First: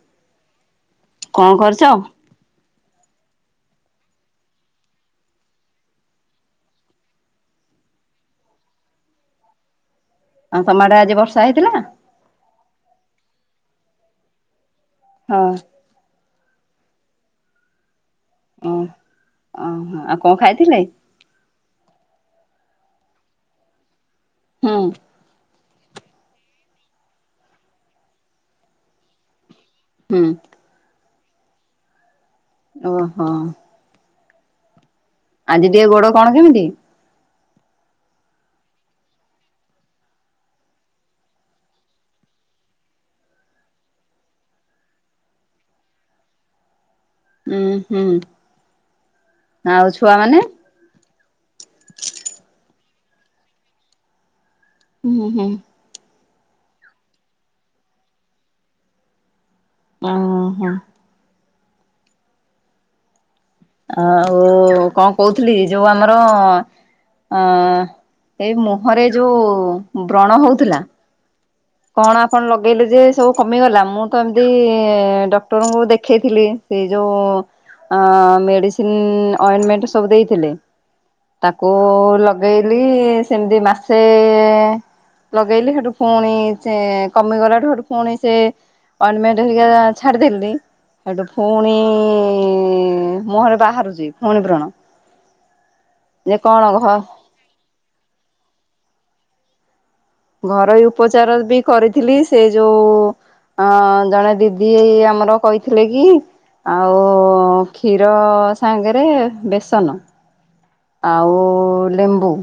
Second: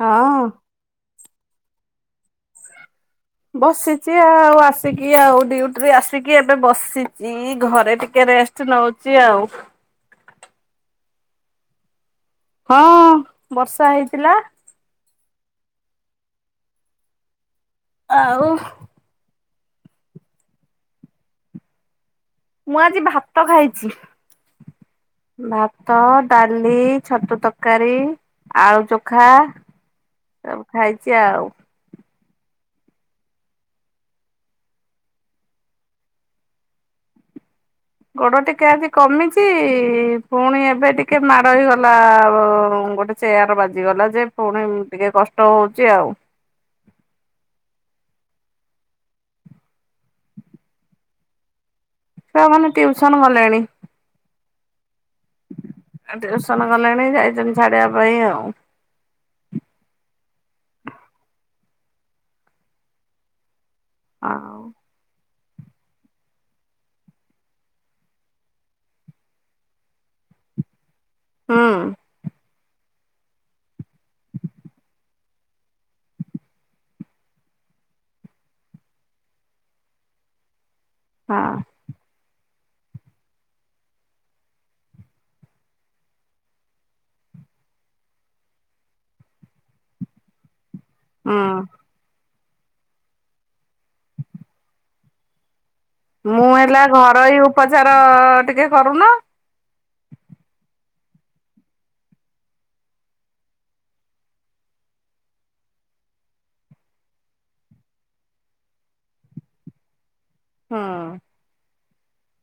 ହଁ। କଣ କରୁଛ? [inaudible] ବସିଛି ଆଉ ଆସିକି ଆଉ ଡୁଟିରେ ଆସିକି ଏବେ ବସିଛି ଘରେ ଟିକେ ରେଷ୍ଟ ସେ ନଉଛି ଆଉ। ଆଉ ତମାଡେ ଆଜି ବର୍ଷା ହେଇଥିଲା? ହଁ ବର୍ଷା ହେଇଥିଲା। ହଁ। ଆଉ ଓ ଓ ଆଉ କଣ ଖାଇଥିଲେ? ମୁଁ ଆଜି ଭାତ ଖାଇଛି। ହୁଁ। ଭାତ ଡାଲି ଛତୁ ତରକାରୀ ଆଳୁ ଚଖା। ହୁଁ। ସବୁ ଖାଇଛି ଆଉ। ଓହୋ। ଆଜି ଟିକେ ଗୋଡ କଣ କେମିତି? ଗୋଡ ଟିକେ ଆଜି କମିଛି ପୁଣି ଏବେ ଟିକେ ମାଡ ହେଇଗଲା ଆ ଗୋଟେ ଚେୟାର ବାଜିଗଲା ଯେ ପୁଣି ଟିକେ କଷ୍ଟ ହଉଛି ଆଉ। ହୁଁ ହୁଁ ଆଉ ଛୁଆ ମାନେ? ଛୁଆ ମାନେ ଟ୍ୟୁଉସନ ଗଲେଣି। ହୁଁ ହୁଁ। ଟିଉସନ ଗଲେଣି ଯାଇଛନ୍ତି ଛାଡିବା ପାଇଁ ଆଉ। ଓ ହୋ। ଆଉ କଣ କହୁଥିଲି ଯୋଉ ଆମର ଅ ଏଇ ମୁହଁରେ ଯୋଉ ବ୍ରଣ ହଉଥିଲା। ହୁଁ କଣ ଆପଣ ଲଗେଇଲେ ଯେ ସବୁ କମିଗଲା ମୁଁ ତ ଏମିତି ଡକ୍ଟରଙ୍କୁ ଦେଖେଇଥିଲି ସେ ଯୋଉ ମେଡିସିନ ଅଇଣ୍ଟମେଣ୍ଟ ସବୁ ଦେଇଥିଲେ ହଁ ତାକୁ ଓ ଲଗେଇଲି ସେମିତି ମାସେ ଲଗେଇଲି ସେଠୁ ପୁଣି ସେ କମିଗଲାଠୁ ହୋଉଠୁ ପୁଣି ସେ ଅଇଣ୍ଟିମେଣ୍ଟ ହେରିକା ଛାଡିଦେଲି। ସେଇଠୁ ହୁଁ ଫୁଣି ମୁହଁରେ ବାହାରୁଛି ଫୁଣି ବ୍ରଣ। ଯେ ମୁଁ କଣ ହେଲା ଘ ଘରୋଇ ଉପଚାର ଟିକେ କରୁନ। ଘରୋଇ ଉପଚାର ବି କରିଥିଲି ସେ ଯୋଉ ହଁ ଜଣେ ଦିଦି ଏଇ ଆମର କହିଥିଲେ କି? ଆଉ କ୍ଷୀର ସାଙ୍ଗେରେ ବେସନ ହୁଁ ଆଉ ଲେମ୍ବୁ।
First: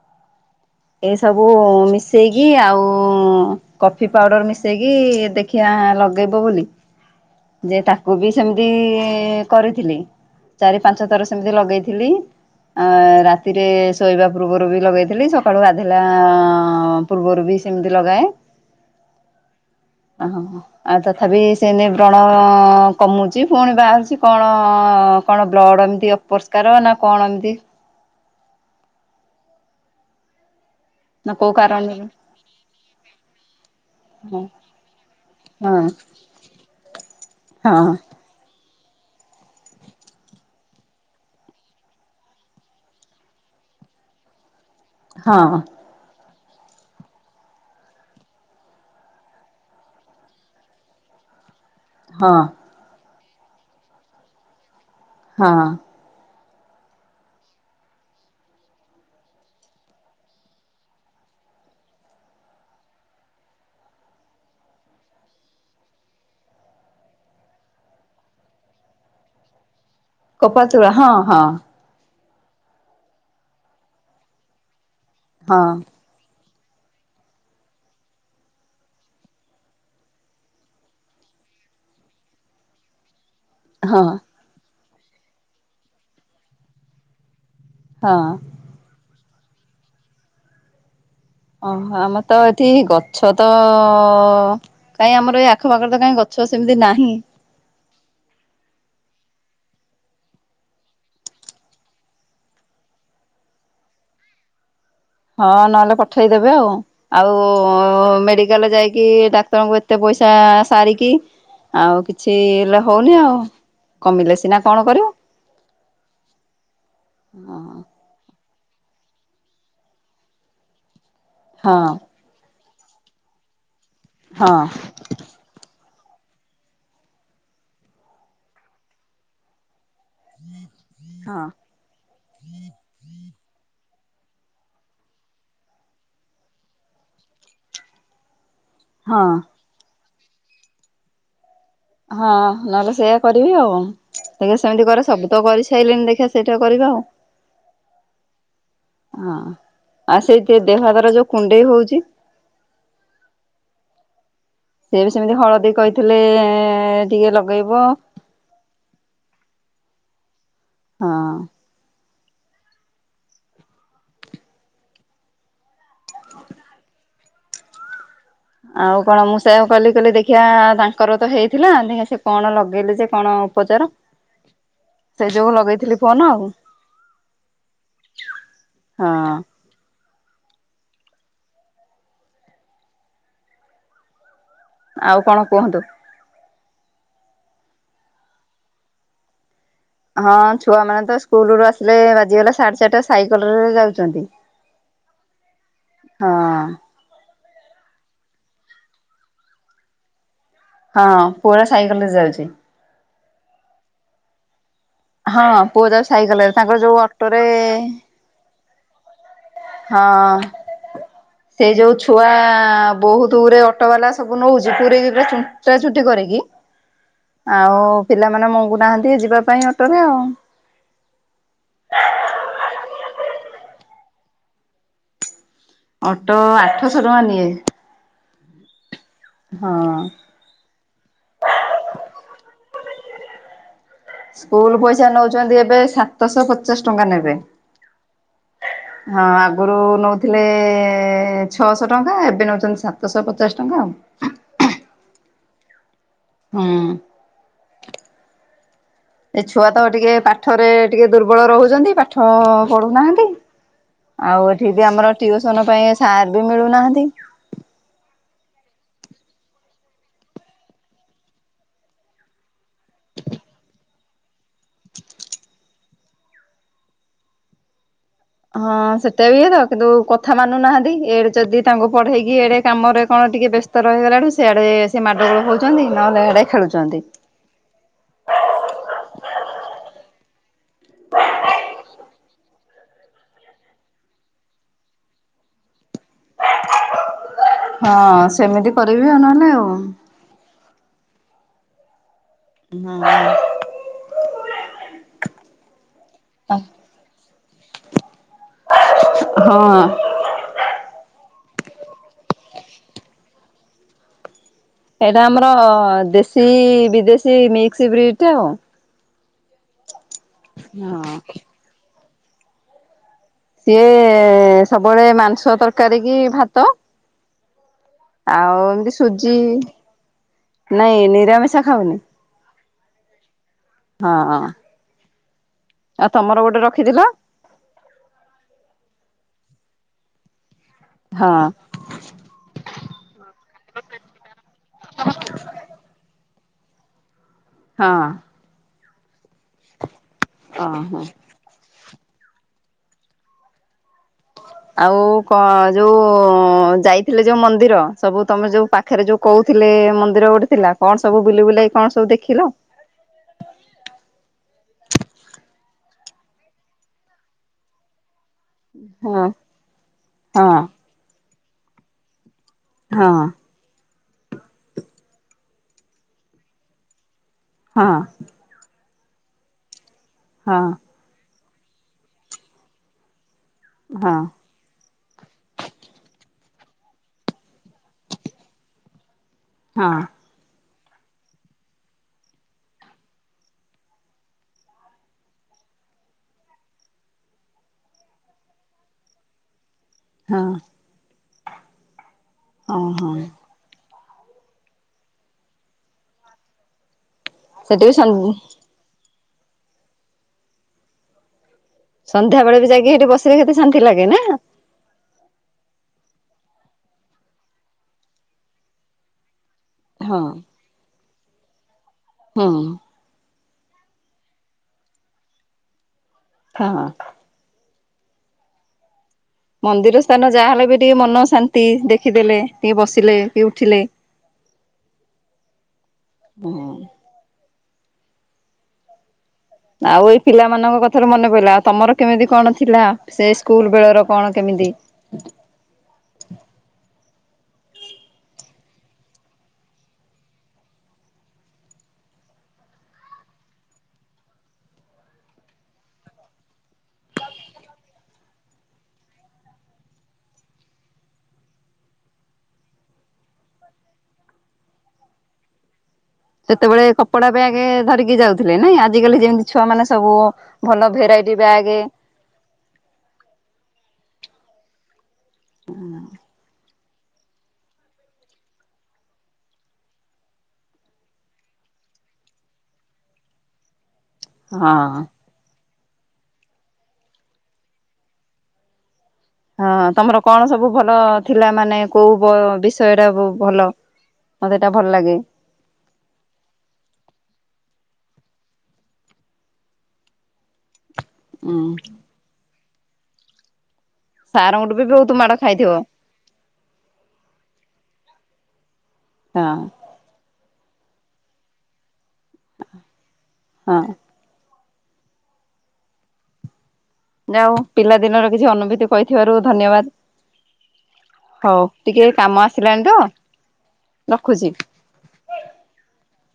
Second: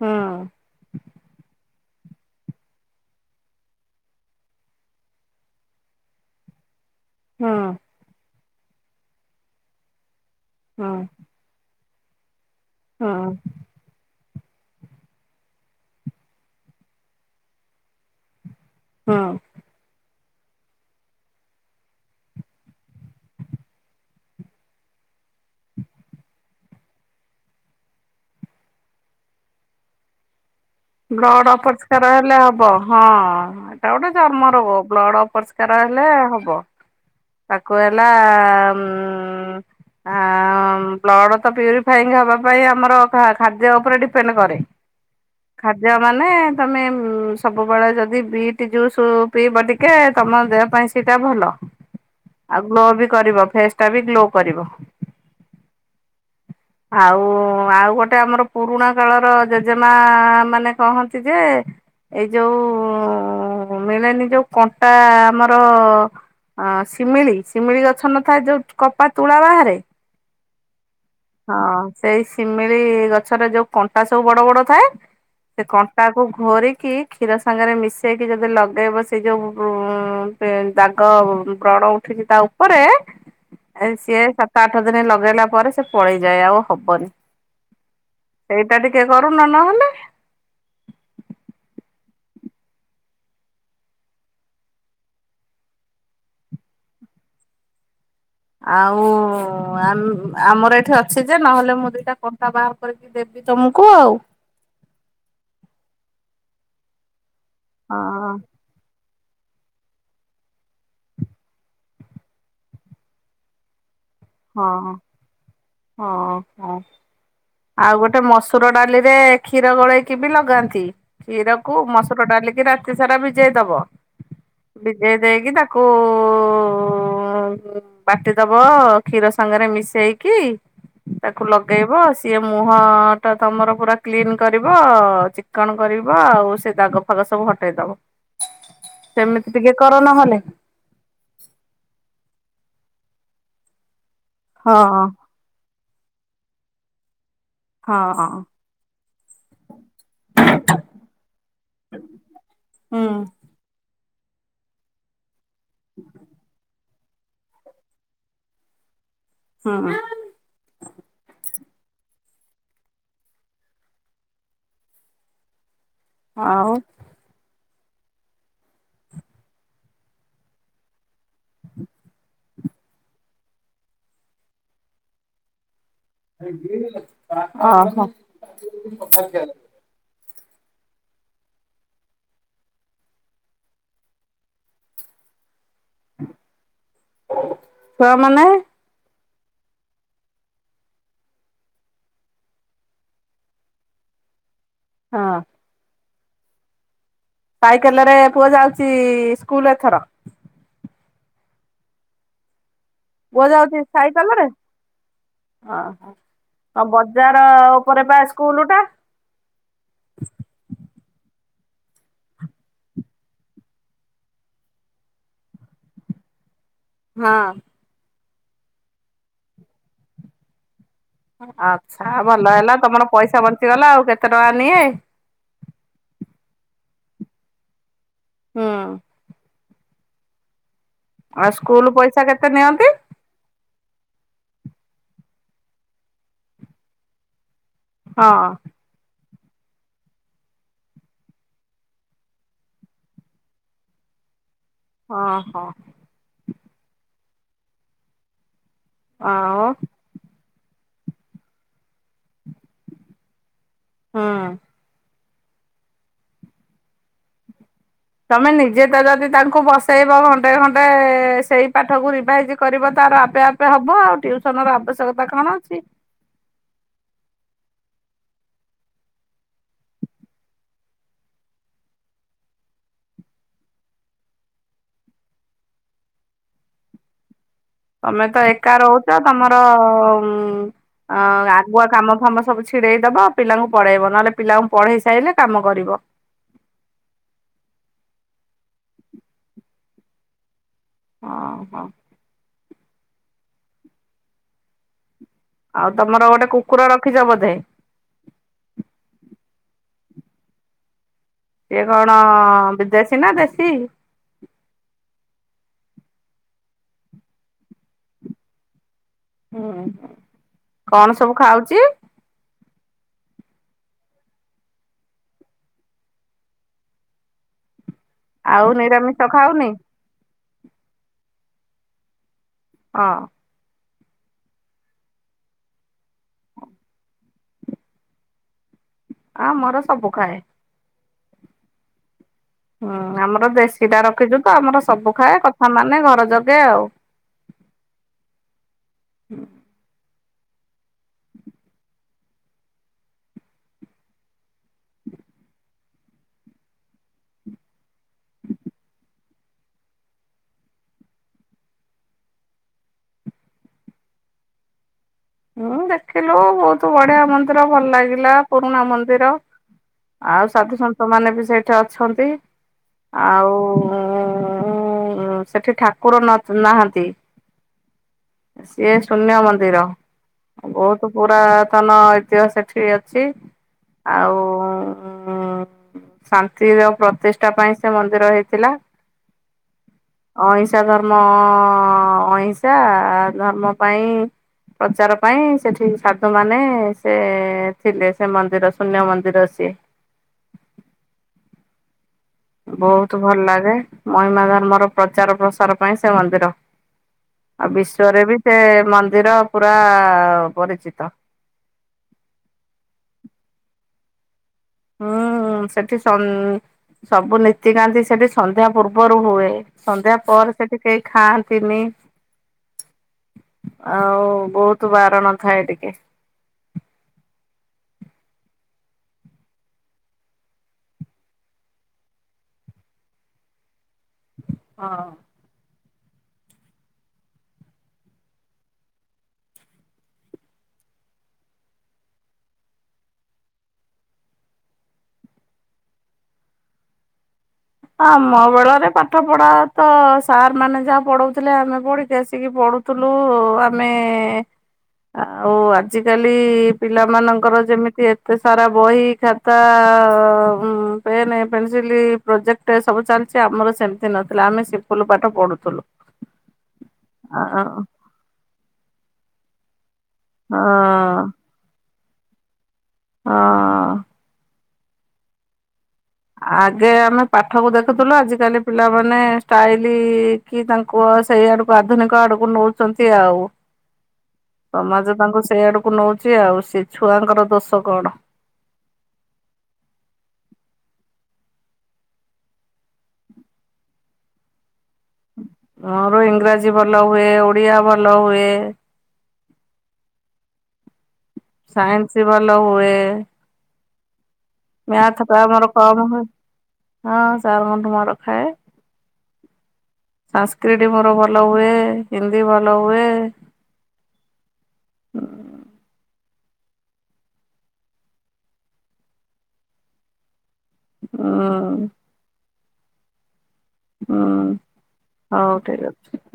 ହଁ। ଏଇସବୁ ମିଶେଇକି ଆଉ କଫି ପାଉଡର ମିଶେଇକି ଦେଖିଆ ଲଗେଇବ ବୋଲି। ହୁଁ ଯେ ତାକୁ ବି ସେମିତି କରିଥିଲି ଚାରି ହୁଁ ପାଞ୍ଚ ଥର ସେମିତି ଲଗେଇଥିଲି ଆ ହୁଁ ରାତିରେ ଶୋଇବା ପୂର୍ବରୁ ବି ଲଗେଇଥିଲି। ସ ସକାଳୁ ଗାଧେଇଲା ପୂର୍ବରୁ ବି ସେମିତି ଲଗାଏ। ହଁ। [unintelligible] ଆଉ ତଥାପି ସେନେଇ ବ୍ରଣ କମୁଚି ଫୁଣି ବାହାରୁଚି କଣ କଣ ବ୍ଲଡ଼ ଏମିତି ଅପରିଷ୍କାର ନା କଣ ଏମିତି ନା ବ୍ଲଡ କୋଉ କାରଣରୁ ଅପରିଷ୍କାର ହେଲେ ହବ ହଁ। ଏଇଟା ଗୋଟେ ହଁ ଚର୍ମ ରୋଗ ବ୍ଲଡ ଅପରିଷ୍କାର ହଁ ହେଲେ ହବ। ତାକୁ ହଁ ହେଲା ଉଁ-ଉଁ-ଉଁ। ଆଁ ଉଁ ବ୍ଲଡ଼ ତ ପ୍ୟୁରିଫାଇଙ୍ଗ ହବା ପାଇଁ ଆମର ଖାଦ୍ୟ ଉପରେ ଡିପେଣ୍ଡ କରେ। ହଁ। ଖାଦ୍ୟ ମାନେ ତମେ ସବୁବେଳେ ଯଦି ବିଟି ଜୁସୁ ପିଇବ ଟିକେ ତମ ଦେହ ପାଇଁ ସେଟା ଭଲ। ହଁ। ଆଉ ଗ୍ଲୋ ବି କରିବ, ଫେସଟା ବି ଗ୍ଲୋ କରିବ। ହଁ। ଆଉ-ଆଉ ଗୋଟେ ଆମର ପୁରୁଣା କାଳର ଜେଜେମା ମାନେ କହନ୍ତି ଯେ ଏଇ ଯୋଉ ମିଳେନି ଯୋଉ କଣ୍ଟା ଆମର ଅଁ ଶିମିଳି-ଶିମିଳି ଗଛ ନଥାଏ ଯୋଉ କପା ତୁଳା ବାହାରେ। କପା ତୁଳା ହଁ। ହଁ ସେଇ ଶିମିଳି ଗଛରେ ଯୋଉ କଣ୍ଟା ସବୁ ବଡ-ବଡ ଥାଏ, ହଁ ସେ କ ତାକୁ ଘୋରିକି କ୍ଷୀର ସାଙ୍ଗେରେ ମିଶେଇକି ଯଦି ଲଗେଇବ ସେ ଯୋଉ ଉ [unintelligible] ଦାଗ ବ୍ରଣ ଉଠିଚି ତା ଉପରେ ଏ ହଁ ସିଏ ସାତ ଆଠ ଦିନ ଲଗେଇଲା ପରେ ସେ ପଳେଇଯାଏ, ଆଉ ହବନି। ହଁ। ସେଇଟା ଟିକେ କରୁନ ନହେଲେ। ଓହୋ, ଆମର ତ ଏଠି ଗଛ ତ କାଇଁ ଆମର ଏଇ ଆଖପାଖରେ ତ କାଇଁ ଗଛ ସେମ୍ତି ନାହିଁ। ଆଉ ଆମର ଏଠି ଅଛି ଯେ, ନହେଲେ ମୁଁ ଦିଟା କଣ୍ଟା ବାହାର କରିକି ଦେବି ତମୁକୁ ଆଉ। ହଁ ନହେଲେ ପଠେଇଦବେ ଆଉ, ଆଉ ହଁ ମେଡିକାଲ୍ ଯାଇ କି ଡାକ୍ତରଙ୍କୁ ଏତେ ପଇସା ସାରିକି ଆଉ କିଛି ହେଲେ ହଉନି ଆଉ, କମିଲେ ସି ହଁ-ହଁ-ହଁ। ହଁ ଆଉ ଗୋଟେ ମସୁର ଡାଲିରେ କ୍ଷୀର ଗୋଳେଇକି ବି ଲଗାନ୍ତି, ହଁ କ୍ଷୀରକୁ ମସୁ [unintelligible] ଡାଲିକି ରାତିସାରା ଭିଜେଇ ଦବ। ହଁ। ଭିଜେଇ ଦେଇକି ତାକୁ ବାଟିଦବ। କ୍ଷୀର ସାଙ୍ଗେରେ ମିଶେଇକି ତାକୁ ଲ ଗେଇବ ଆଉ ସିଏ ମୁହଁଟା ତମର ପୁରା କ୍ଲିନ୍ କରିବ ଚିକ୍କଣ କରିବ, ଆଉ ସେ ଦାଗ ଫଗ ସବୁ ହଟେଇ ଦବ, ହଁ ସେମିତି ଟିକେ କର ନହେଲେ। ହଁ ନହେଲେ ସେଇଆ କରିବି ଆଉ [unintelligible] ହଁ ସେମିତି କରେ ସବୁ ତ କରିସାଇଲେଣି ଦେଖିଆ ସେଇଟା କରିବା ଆଉ। ହଁ। ଆଉ ସେଇ ଦେହ [unintelligible] ଯୋଉ କୁଣ୍ଡେଇ ହଉଚି। ହଁ। ସିଏ ବି ସେମିତି ହଳଦୀ କହିଥିଲେ ଟିକେ ଲଗେଇବ। ହୁଁ। ହଁ। ଆଉ ଆଉ କଣ ମୁଁ ସେୟା କଲି-କଲି ଦେଖିିଆ ତାଙ୍କର ତ ହେଇଥିଲା, ଦେଖିଆ ସେ କଣ ଲଗେଇଲେ ଯେ କଣ ଉପଚାର। ସେ ଯୋଗୁ ଲଗେଇଥିଲି ଫୋନ ଆଉ। ଓହୋ। ହଁ ଆଉ କଣ କୁହନ୍ତୁ? ଛୁଆ ମାନେ? ହଁ ଛୁଆମାନେତ ସ୍କୁଲୁ ଆସିଲେ ବାଜିଗଲା ସାଢେ ଚାରିଟା ସାଇକେଲରେ ଯାଉଛନ୍ତି। ହଁ। ହଁ। ପାଇାଇକେଲ ରେ ପୁଅ ଯାଉଛି ସ୍କୁଲ ଏଥର? ହଁ ପୁରା ସାଇକେଲ ରେ ଯାଉଛି। ପୁଅ ଯାଉଛି ସାଇକେଲ ରେ। ହଁ ପୁଅ ଯାଉଛି ସାଇକେଲରେ ତାଙ୍କର ଓହୋ ଯୋଉ ଅଟୋରେ ବଜାର ଉପରେ ପା ସ୍କୁଲ ଟା? ହଁ। ସେଇ ଯୋଉ ଛୁଆ ବହୁତ ଗରେ ଅଟୋ ବାଲା ସବୁ ନଉଛି ପୁରୀ ପା ଚଣ୍ଟା ଚୁଣ୍ଟି କରିକି। ହଁ ଆଉ ପିଲାମାନେ ମଙ୍ଗୁ ନାହାନ୍ତି ଯିବା ପାଇଁ ଅଟୋରେ ଆଉ। ଆଚ୍ଛା ଭଲ ହେଲା ତମର ପଇସା ବଞ୍ଚିଗଲା ଆଉ କେତେ ଟଙ୍କା ନିଏ? ଅଟୋ ଆଠଶହ ଟଙ୍କା ନିଏ ହୁଁ ହଁ। ଆଉ ସ୍କୁଲ ପଇସା କେତେ ନିଅନ୍ତି? ସ୍କୁଲ ପଇସା ନଉଛନ୍ତି ଏବେ ସାତଶହ ପଚାଶ ଟଙ୍କା ନେବେ। ହଁ। ହଁ ଆଗରୁ ନେଉଥିଲେ ଛଅଶହ ଟଙ୍କା ଏବେ ନଉଛନ୍ତି ସାତଶହ ପଚାଶ ଟଙ୍କା ଆଉ। ହ ହୋ। ହୁଁ ଏଚେ ଆଉ ଛୁଆ ତ ଟିକେ ପାଠରେ ଟିକେ ଦୁର୍ବଳ ରହୁଛନ୍ତି ପାଠ ପଢୁନାହାନ୍ତି। ହୁଁ ଆଉ ଏଠି ବି ଆମର ଟିଉସନ ପାଇଁ ସାର ବି ମିଳୁନାହାନ୍ତି। ତମେ ନିଜେ ତ ଯଦି ତାଙ୍କୁ ବସେଇବ ଘଣ୍ଟେ ଘଣ୍ଟେ ସେଇ ପାଠକୁ ରିଭାଇଜି କରିବ ତାର ଆପେ ଆପେ ହବ ଆଉ ଟ୍ୟୁସନ ର ଆବଶ୍ୟକତା କଣ ଅଛି। ହଁ ସେଟା ବିଇଏ ତ କିନ୍ତୁ କଥା ମାନୁ ନାହାନ୍ତି ଏଡେ ଯଦି ତାଙ୍କୁ ପଢେଇକି ଏଡେ କାମରେ କଣ ଟିକେ ବ୍ୟସ୍ତ। ବ୍ୟସ୍ତ ରହିଗଲାଠୁ ସିଆଡେ ସେଏ ମାଡ଼ଗୋଳ ହଉଛନ୍ତି ନହେଲେ ଏଆଡେ ଖେଳୁଛନ୍ତି। ତମେ ତ ଏକା ରହୁଛ ତମର ଉ ଆଗୁଆ କାମ ଫାମ ସବୁ। ଛିଡେଇ ଦବ ପିଲାଙ୍କୁ ପଢେଇବ ନହେଲେ ପିଲାଙ୍କୁ ପଢେଇ ସାରିଲେ କାମ କରିବ। ହଁ ସେମିତି କରିବି ନହେଲେ ଆଉ। ହଁ ହଁ। ହୁଁ ହୁଁ। ଆଉ ତମର ଗୋଟେ କୁକୁର ରଖିଛ ବୋଧେ? ହଁ। ଇଏ କଣ ବିଦେଶୀ ନା ଦେଶୀ? ଏଇଟା ଆମର ଦେଶୀ ବିଦେଶୀ ମିକ୍ସ ବ୍ରିଡଟା ଆଉ। ହୁଁ କଣ ସବୁ ହଁ ଖାଉଛି? ସିଏ ସବୁବେଳେ ମାଂସ ତରକାରୀ କି ଭାତ। ଆଉ ଏମତି ନିରାମିଷ ସୁଜି ଖାଉନି? ନାଇଁ ନିରାମିଷ ଖାଉନି? ହଁ। ହଁ ହଁ। ଆଉ ତମର ଗୋଟେ ରଖିଥିଲ? ଆମର ସବୁ ଖାଏ। ହଁ। ହୁଁ ଆମର ଦେଶୀ ଟା ରଖିଛୁ ତ ଆମର ସବୁ ଖାଏ କଥା ମାନେ ଘର ଜଗେ ଆଉ। ହଁ। ଅ ହ। ଆଉ କଣ ଯୋଉ ଯାଇଥିଲେ ଯୋଉ ମନ୍ଦିର ସବୁ ତମେ ଯୋଉ ପା ପାଖେରେ ଯୋଉ କହୁଥିଲେ ମନ୍ଦିର ଗୋଟେ ଥିଲା କଣ ସବୁ ବୁଲି ବୁଲାକି କଣ ସବୁ ଦେଖିଲ? ହୁଁ ଦେଖିଲୁ ବହୁତ ବଢିଆ ମନ୍ଦିର ଭଲ ଲାଗିଲା। ପୁରୁଣା ହଁ ମନ୍ଦିର ହଁ ଆଉ ସାଧୁସନ୍ଥ ମାନେ ବି ସେଇଠି ଅଛନ୍ତି। ହଁ ଆଉ ଉଁ ସେଠି ଠାକୁର ନାହାନ୍ତି। ହଁ। ସିଏ ଶୂନ୍ୟ ମନ୍ଦିର। ହଁ ବହୁତ ପୁରାତନ ଐତିହ୍ୟ ସେଠି ଅଛି ହଁ ଆଉ ଉଁ ଶାନ୍ତିର ପ୍ରତିଷ୍ଠା ପାଇଁ ସେ ମନ୍ଦିର ହେଇଥିଲା। ହଁ। ଅହିଂସା ଧର୍ମ ଅଁ ଅହିଂସା ଧର୍ମ ପାଇଁ ପ୍ରଚାର ପାଇଁ ସେଠି ସାଧୁ ମାନେ ସେ ଥିଲେ ସେ ମନ୍ଦିର ଶୂନ୍ୟ ମନ୍ଦିର ସିଏ। ହଁ। ହଁ ହଁ। ବହୁତ ଭଲ ଲାଗେ ମହିମା ଧର୍ମର ପ୍ରଚାର ପ୍ରସାର ପାଇଁ ସେ ମନ୍ଦିର। ଆଉ ବିଶ୍ଵରେ ବି ସେ ମନ୍ଦିର ପୁରା ପରିଚିତ। ସନ୍ଧ୍ୟାବେଳେ ବି ଯାଇକି ହେଠି ବସିଲେ କେତେ ଶାନ୍ତି ଲାଗେ ନା? ହୁଁ ସେଠି ସନ ସବୁ ନୀତିକାନ୍ତି ସେଠି ସନ୍ଧ୍ୟା ପୂର୍ବରୁ ହୁଏ। ହଁ। ସନ୍ଧ୍ୟା ପରେ ସେଠି କେହି ଖାଆନ୍ତିନି। ହୁଁ। ଆଉ ବହୁତ ବାରଣ ଥାଏ ଟିକେ। ହଁ। ମନ୍ଦିର ସ୍ଥାନ ଯାହାହେଲେ ବି ଟିକେ ମନ ଶାନ୍ତି ଦେଖିଦେଲେ ଟିକେ ବସିଲେ କି ଉଠିଲେ। ହଁ। ହଁ। ଆଉ ଏଇ ପିଲାମାନଙ୍କ କଥାରୁ ମନେ ପଇଲା ଆଉ ତମର କେମିତି କଣ ଥିଲା ସେ ସ୍କୁଲ ବେଳର କଣ କେମିତି? ଆମ ବେଳରେ ପାଠ ପଢା ତ ସାର୍ ମାନେ ଯାହା ପଢଉଥିଲେ ଆମେ ପଢିକି ଆସିକି ପଢୁ ଥୁଲୁ ଆମେ ଆଉ ଆଜିକାଲି ପିଲାମାନଙ୍କର ଯେମିତି ଏତେ ସାରା ବହି ଖା ତା ପେନ୍ ପେନ୍ସିଲ୍ ପ୍ରୋଜେକ୍ଟ ଗଟେ ସବୁ ଚାଲିଛି ଆମର ସେମିତି ନଥିଲା ଆମେ ସିମ୍ପୁଲ ପାଠ ପଢୁଥୁଲୁ। ସେତେବେଳେ କପଡା ବ୍ୟାଗେ ଧରିକି ଯାଉଥିଲେ ନାଇଁ ଆଜିକାଲି ଯେମିତି ଛୁଆ ମାନେ ସବୁ ଭଲ ଭେରାଇଟି ବ୍ୟାଗେ ଅ। ହଁ। ଆଗେ ଆମେ ପାଠକୁ ଦେଖୁଥିଲୁ ଆଜିକାଲି ପିଲାମାନେ ଷ୍ଟାଇଲି ଇ କି ତାଙ୍କୁ ସେଇ ଆଡକୁ ଆଧୁନିକ ଆଡକୁ ନଉଛନ୍ତି ଆଉ। [inaudible] ହଁ। ସମାଜ ତାଙ୍କୁ ସେଇଆଡକୁ ନଉଛି ଆଉ ସେ ଛୁଆଙ୍କର ଦୋଷ କଣ। ହଁ ତମର କଣ ସବୁ ଭଲ ଥିଲା ମାନେ କୋଉ ବ ବିଷୟ ଟା ଭଲ? ମୋତେ ଏଇଟା ଭଲ ଲାଗେ। - ମୋର ଇଂରାଜୀ ଭଲ ହୁଏ, ଓଡିଆ ଭଲ ହୁଏ। ହୁଁ। ସାଇନ୍ସ ଭଲ ହୁଏ। ସାରଙ୍କଠୁ ବି ବହୁତ ମ୍ୟାର୍ଥ ମାଡ ଟା ଆମର ଖାଇଥିବ? କମ ହୁଏ, ହଁ ସାରଙ୍କଠୁ ମାଡ଼ ଖାଏ। ହଁ। ସଂନ୍ସକ୍ରିଟ୍ ମୋର ଭଲ ହୁଏ ହିନ୍ଦୀ ଭଲ ହୁଏ। ହଁ। ଯା ହଉ ପିଲା ଦିନର କିଛି ଅନୁଭୂତି କହିଥିବାରୁ, ଧନ୍ୟବାଦ ହଉ ହୁଁ ଟିକେ। କାମ ଆସିଲାଣି ତ। ହୁଁ, ରଖୁଛି। ହଉ ଠିକ ଅଛି।